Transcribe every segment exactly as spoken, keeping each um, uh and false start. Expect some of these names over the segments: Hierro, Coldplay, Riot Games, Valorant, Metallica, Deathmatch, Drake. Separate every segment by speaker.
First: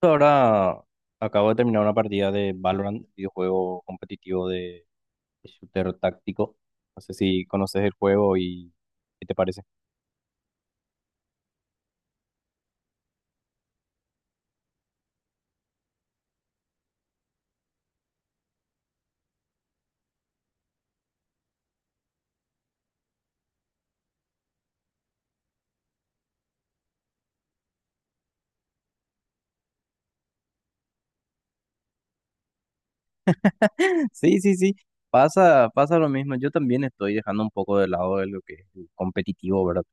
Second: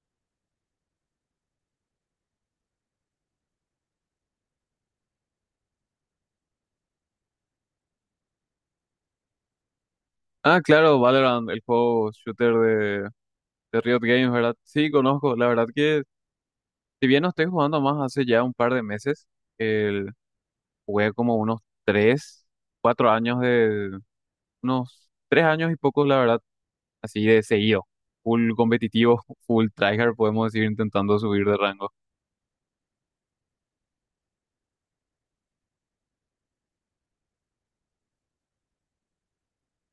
Speaker 1: Ahora acabo de terminar una partida de Valorant, videojuego competitivo de shooter táctico. No sé si conoces el juego y qué te parece.
Speaker 2: Ah, claro, Valorant, el juego shooter de, de Riot Games, ¿verdad? Sí, conozco. La verdad que, si bien no estoy jugando más hace ya un par de meses, el, jugué como unos tres, cuatro años de, unos tres años y pocos, la verdad, así de seguido. Full competitivo, full tryhard, podemos decir, intentando subir de rango.
Speaker 1: Sí, sí, sí. Pasa, pasa lo mismo. Yo también estoy dejando un poco de lado de lo que es el competitivo, ¿verdad?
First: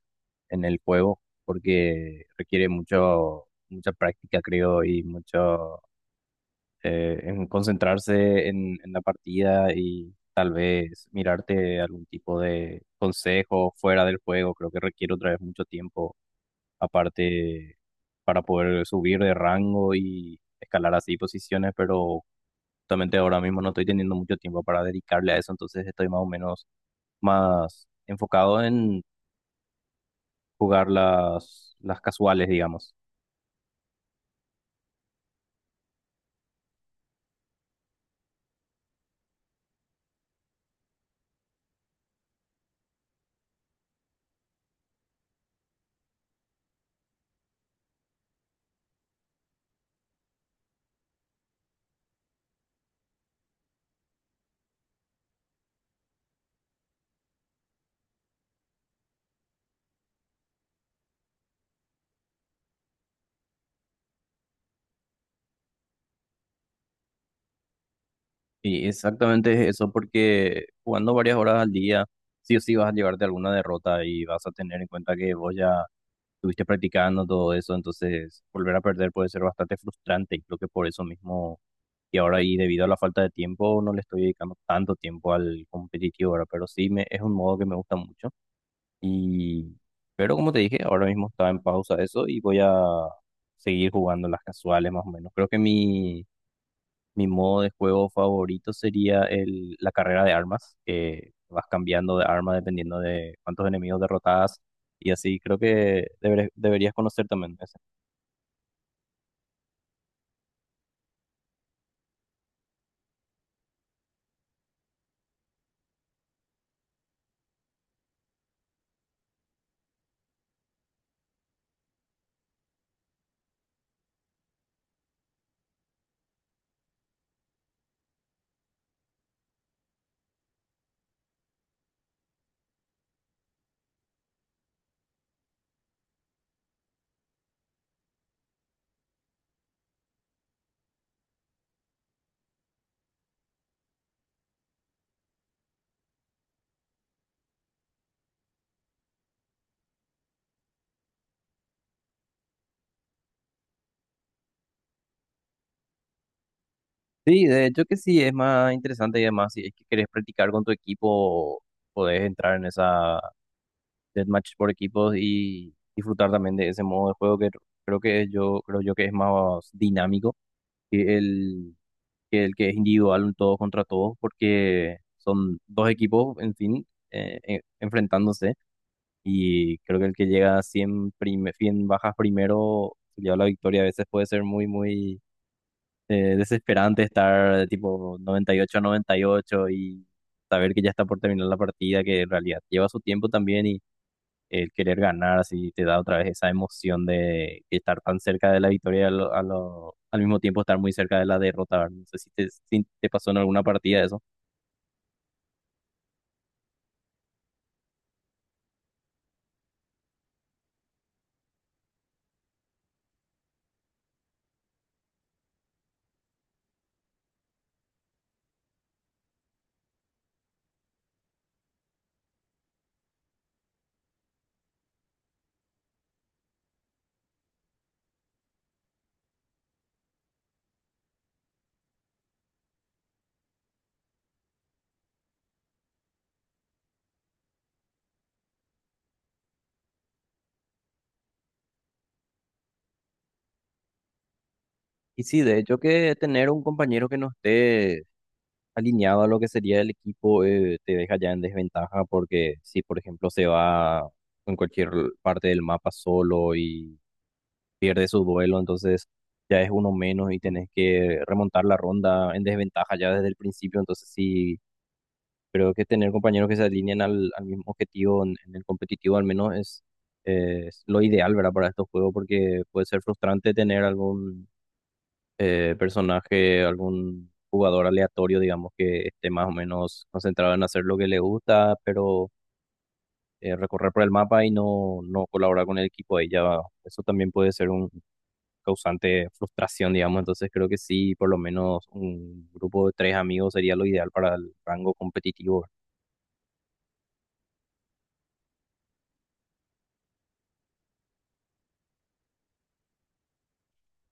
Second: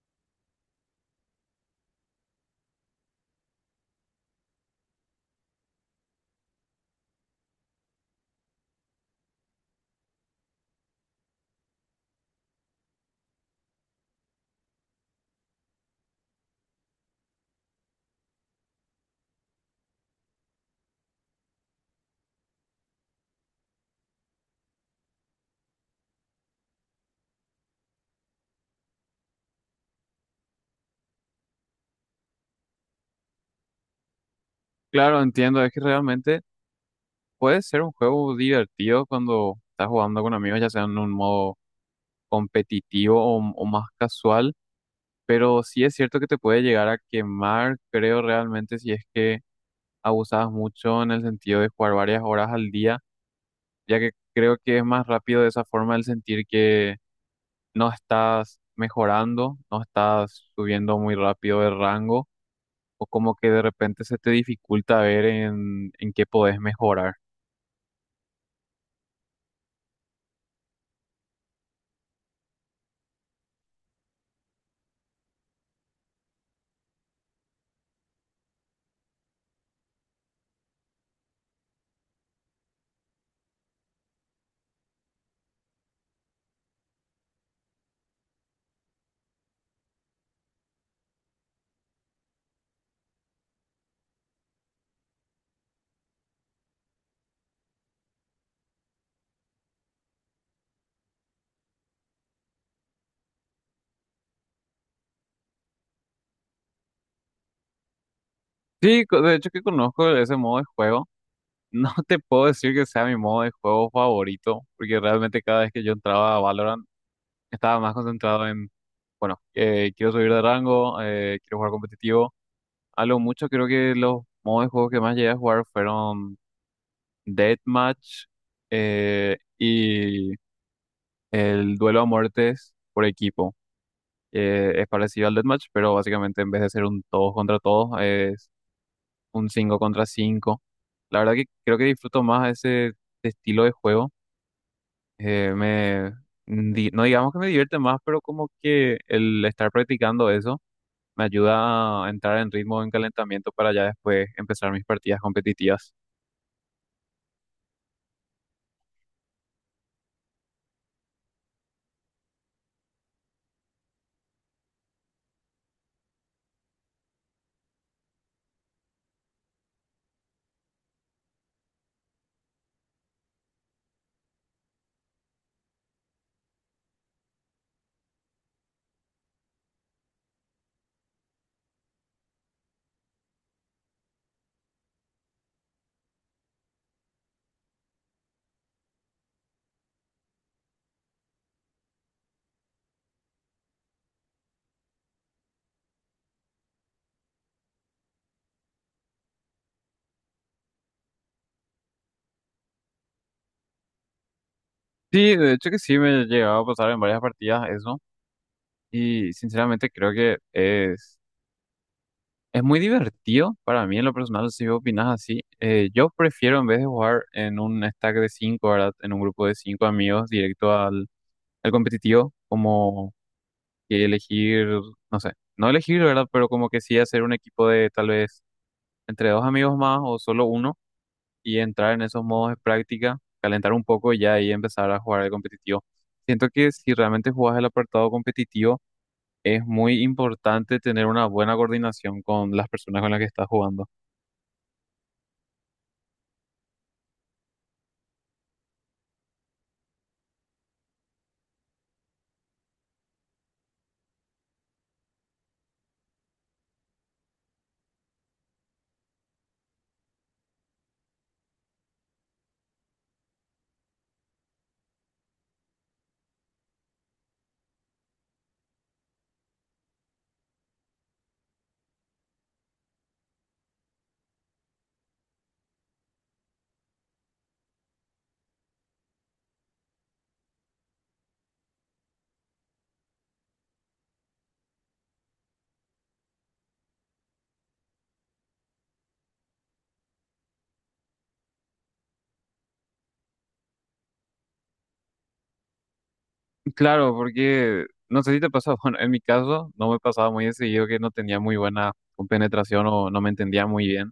Speaker 1: En el juego, porque requiere mucho, mucha práctica, creo, y mucho eh, en concentrarse en, en la partida y tal vez mirarte algún tipo de consejo fuera del juego. Creo que requiere otra vez mucho tiempo aparte para poder subir de rango y escalar así posiciones, pero justamente ahora mismo no estoy teniendo mucho tiempo para dedicarle a eso, entonces estoy más o menos más enfocado en jugar las, las casuales, digamos.
Speaker 2: Claro, entiendo, es que realmente puede ser un juego divertido cuando estás jugando con amigos, ya sea en un modo competitivo o o más casual, pero sí es cierto que te puede llegar a quemar, creo realmente, si es que abusabas mucho en el sentido de jugar varias horas al día, ya que creo que es más rápido de esa forma el sentir que no estás mejorando, no estás subiendo muy rápido de rango, o como que de repente se te dificulta ver en, en qué podés mejorar.
Speaker 1: Y exactamente es eso, porque jugando varias horas al día, sí o sí vas a llevarte alguna derrota y vas a tener en cuenta que vos ya estuviste practicando todo eso, entonces volver a perder puede ser bastante frustrante y creo que por eso mismo, y ahora y debido a la falta de tiempo, no le estoy dedicando tanto tiempo al competitivo ahora, pero sí me, es un modo que me gusta mucho. Y, pero como te dije, ahora mismo está en pausa eso y voy a seguir jugando las casuales más o menos. Creo que mi mi modo de juego favorito sería el, la carrera de armas, que vas cambiando de arma dependiendo de cuántos enemigos derrotas y así creo que deberes- deberías conocer también ese.
Speaker 2: Sí, co- de hecho que conozco ese modo de juego. No te puedo decir que sea mi modo de juego favorito, porque realmente cada vez que yo entraba a Valorant, estaba más concentrado en, bueno, eh, quiero subir de rango, eh, quiero jugar competitivo. A lo mucho creo que los modos de juego que más llegué a jugar fueron Deathmatch, eh, y el duelo a muertes por equipo. Eh, es parecido al Deathmatch, pero básicamente en vez de ser un todos contra todos, es un cinco contra cinco. La verdad que creo que disfruto más ese estilo de juego. Eh, me, di- no digamos que me divierte más, pero como que el estar practicando eso me ayuda a entrar en ritmo, en calentamiento para ya después empezar mis partidas competitivas.
Speaker 1: Sí, de hecho que sí, es más interesante y además si es que querés practicar con tu equipo, podés entrar en esa deathmatch por equipos y disfrutar también de ese modo de juego que creo que es yo creo yo que es más dinámico que el que el que es individual, un todos contra todos, porque son dos equipos, en fin, eh, en- enfrentándose. Y creo que el que llega a cien, prime- cien bajas primero se lleva la victoria. A veces puede ser muy, muy eh, desesperante estar de tipo noventa y ocho a noventa y ocho y saber que ya está por terminar la partida, que en realidad lleva su tiempo también. Y el querer ganar, así te da otra vez esa emoción de estar tan cerca de la victoria y a lo- a lo- al mismo tiempo estar muy cerca de la derrota, ¿verdad? No sé si te, si te pasó en alguna partida eso.
Speaker 2: Sí, de hecho que sí, me llegaba a pasar en varias partidas eso, y sinceramente creo que es, es muy divertido para mí en lo personal, si vos opinás así. Eh, yo prefiero en vez de jugar en un stack de cinco, ¿verdad? En un grupo de cinco amigos directo al, al competitivo, como que elegir, no sé, no elegir, ¿verdad? Pero como que sí hacer un equipo de tal vez entre dos amigos más o solo uno y entrar en esos modos de práctica, calentar un poco y ya ahí empezar a jugar el competitivo. Siento que si realmente jugás el apartado competitivo, es muy importante tener una buena coordinación con las personas con las que estás jugando.
Speaker 1: Y sí, de hecho que tener un compañero que no esté alineado a lo que sería el equipo eh, te deja ya en desventaja porque si, por ejemplo, se va en cualquier parte del mapa solo y pierde su duelo, entonces ya es uno menos y tenés que remontar la ronda en desventaja ya desde el principio, entonces sí, creo que tener compañeros que se alinean al, al mismo objetivo en, en el competitivo al menos es, eh, es lo ideal, ¿verdad? Para estos juegos, porque puede ser frustrante tener algún eh, personaje, algún jugador aleatorio, digamos, que esté más o menos concentrado en hacer lo que le gusta, pero eh, recorrer por el mapa y no, no colaborar con el equipo ahí ya, eso también puede ser un causante de frustración, digamos. Entonces creo que sí, por lo menos un grupo de tres amigos sería lo ideal para el rango competitivo.
Speaker 2: Claro, porque no sé si te pasa, bueno, en mi caso no me pasaba muy de seguido que no tenía muy buena compenetración o no me entendía muy bien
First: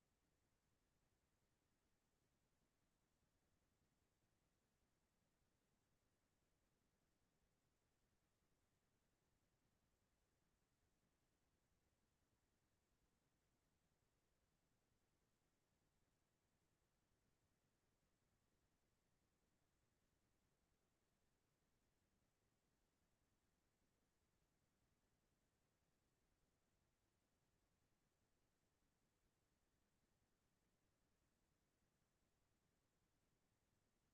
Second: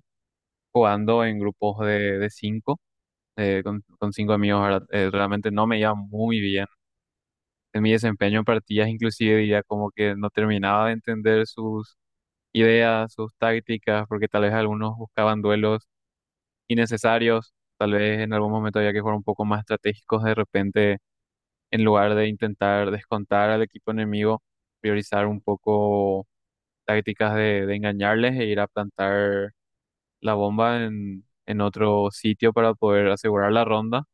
Speaker 2: jugando en grupos de, de cinco, eh, con, con cinco amigos, ¿verdad? Eh, realmente no me iba muy bien en mi desempeño en partidas, inclusive diría como que no terminaba de entender sus ideas, sus tácticas, porque tal vez algunos buscaban duelos innecesarios, tal vez en algún momento había que jugar un poco más estratégicos de repente en lugar de intentar descontar al equipo enemigo, priorizar un poco tácticas de, de engañarles e ir a plantar la bomba en, en otro sitio para poder asegurar la ronda.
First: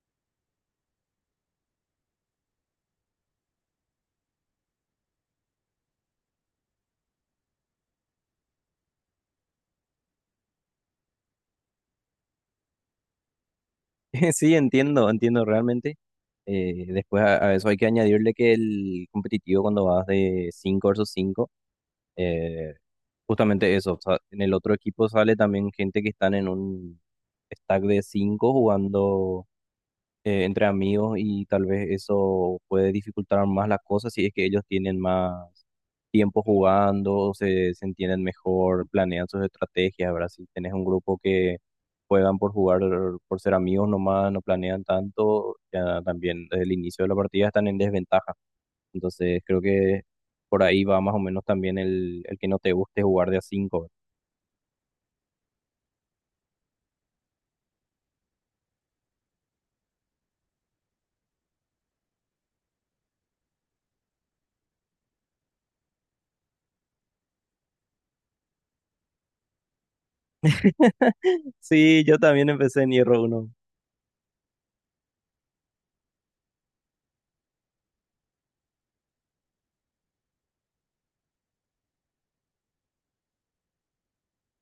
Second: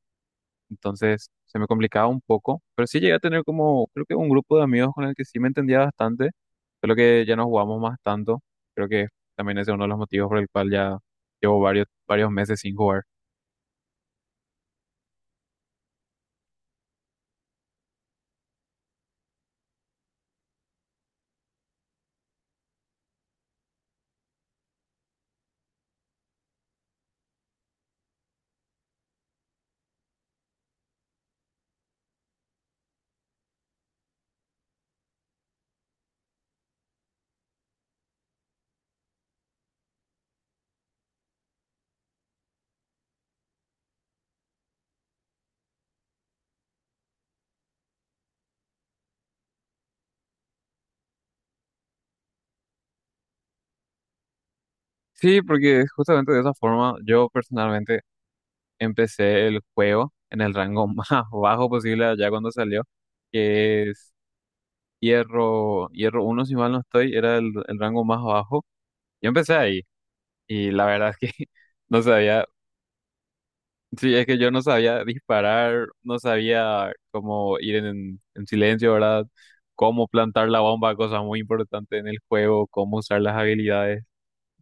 Speaker 2: Entonces se me complicaba un poco, pero sí llegué a tener como, creo que, un grupo de amigos con el que sí me entendía bastante, solo que ya no jugamos más tanto. Creo que también ese es uno de los motivos por el cual ya llevo varios, varios meses sin jugar.
Speaker 1: Sí, entiendo, entiendo realmente. Eh, después a, a eso hay que añadirle que el competitivo cuando vas de cinco versus cinco eh, justamente eso, o sea, en el otro equipo sale también gente que están en un stack de cinco jugando eh, entre amigos y tal vez eso puede dificultar más las cosas si es que ellos tienen más tiempo jugando, se, se entienden mejor, planean sus estrategias, ¿verdad? Si tenés un grupo que juegan por jugar, por ser amigos nomás, no planean tanto, ya también desde el inicio de la partida están en desventaja. Entonces creo que por ahí va más o menos también el, el que no te guste jugar de a cinco.
Speaker 2: Sí, porque justamente de esa forma yo personalmente empecé el juego en el rango más bajo posible allá cuando salió, que es Hierro, Hierro uno si mal no estoy, era el, el rango más bajo. Yo empecé ahí y la verdad es que... No
Speaker 1: Sí, yo
Speaker 2: sabía.
Speaker 1: también empecé en Hierro Uno.
Speaker 2: Sí, es que yo no sabía disparar, no sabía cómo ir en, en silencio, ¿verdad? Cómo plantar la bomba, cosa muy importante en el juego, cómo usar las habilidades.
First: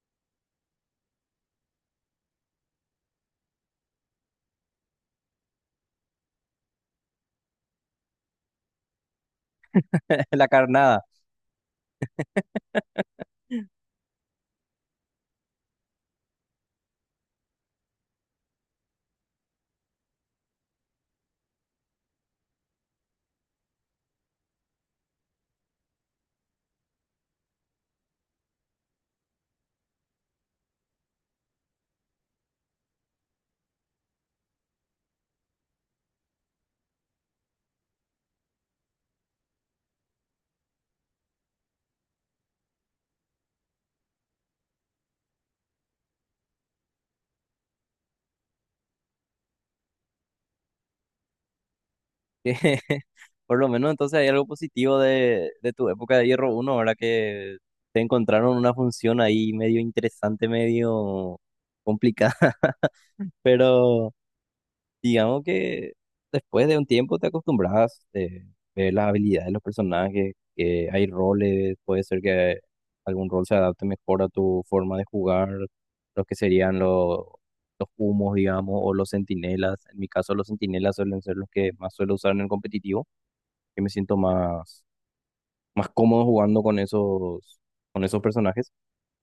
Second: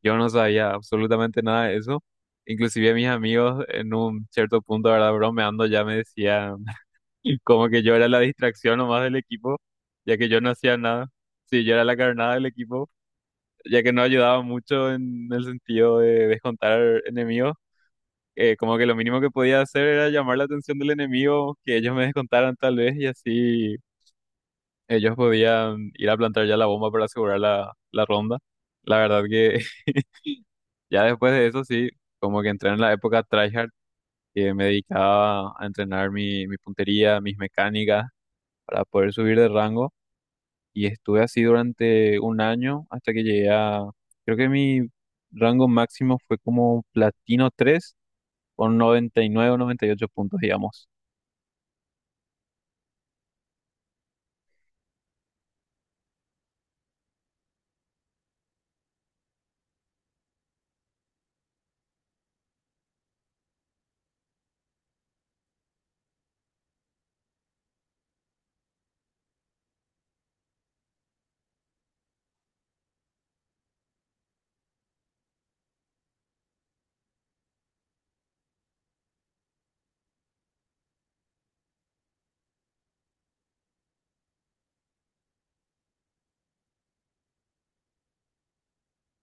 Speaker 2: Yo no sabía absolutamente nada de eso. Inclusive mis amigos en un cierto punto, ¿verdad? Bromeando ya me decían como que yo era la distracción nomás del equipo, ya que yo
Speaker 1: La
Speaker 2: no hacía
Speaker 1: carnada.
Speaker 2: nada. Sí, yo era la carnada del equipo, ya que no ayudaba mucho en el sentido de descontar enemigos. eh, como que lo mínimo que podía hacer era llamar la atención del enemigo, que ellos me descontaran tal vez y así ellos podían ir a plantar ya la bomba para asegurar la, la ronda. La verdad que ya después de eso sí, como que entré en la época tryhard, que me dedicaba a entrenar mi, mi puntería, mis mecánicas para poder subir de rango, y estuve así durante un año hasta que llegué a, creo que, mi rango máximo fue como platino tres con noventa y nueve o noventa y ocho puntos, digamos.
Speaker 1: Que por lo menos entonces hay algo positivo de, de tu época de Hierro uno ahora que te encontraron una función ahí medio interesante, medio complicada, pero digamos que después de un tiempo te acostumbras, eh, ver las habilidades de los personajes, que hay roles, puede ser que algún rol se adapte mejor a tu forma de jugar, los que serían los, los humos, digamos, o los centinelas. En mi caso, los centinelas suelen ser los que más suelo usar en el competitivo, que me siento más, más cómodo jugando con esos, con esos personajes.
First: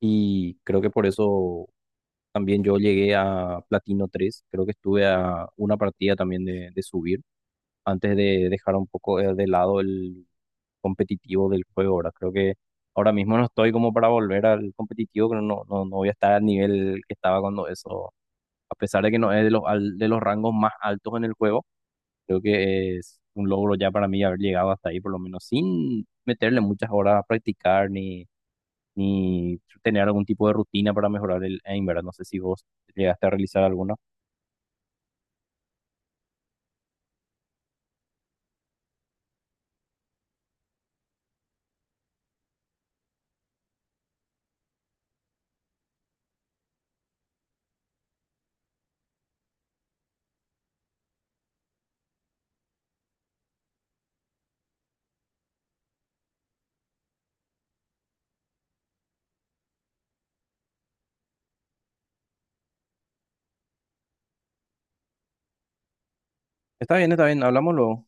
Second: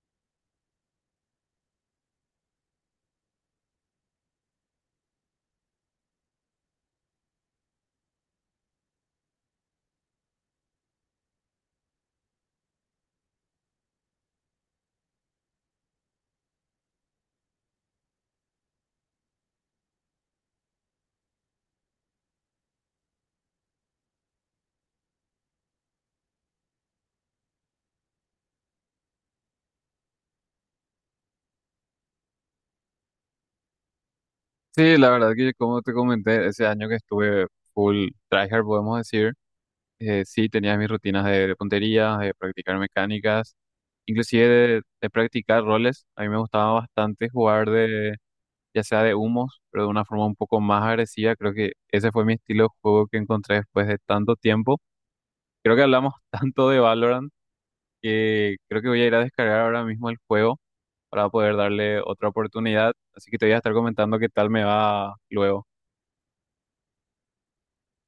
Speaker 1: Y creo que por eso también yo llegué a Platino tres. Creo que estuve a una partida también de, de subir antes de dejar un poco eh, de lado el competitivo del juego. Ahora creo que ahora mismo no estoy como para volver al competitivo, pero no, no, no voy a estar al nivel que estaba cuando eso, a pesar de que no es de los, al- de los rangos más altos en el juego. Creo que es un logro ya para mí haber llegado hasta ahí, por lo menos sin meterle muchas horas a practicar ni, ni tener algún tipo de rutina para mejorar el aim, ¿verdad? No sé si vos llegaste a realizar alguna.
Speaker 2: Sí, la verdad que como te comenté, ese año que estuve full tryhard, podemos decir, eh, sí tenía mis rutinas de, de puntería, de practicar mecánicas, inclusive de, de practicar roles. A mí me gustaba bastante jugar de, ya sea de humos, pero de una forma un poco más agresiva. Creo que ese fue mi estilo de juego que encontré después de tanto tiempo. Creo que hablamos tanto de Valorant que creo que voy a ir a descargar ahora mismo el juego para poder darle otra oportunidad. Así que te voy a estar comentando qué tal me va luego.
Speaker 1: Está bien, está bien, hablamos luego.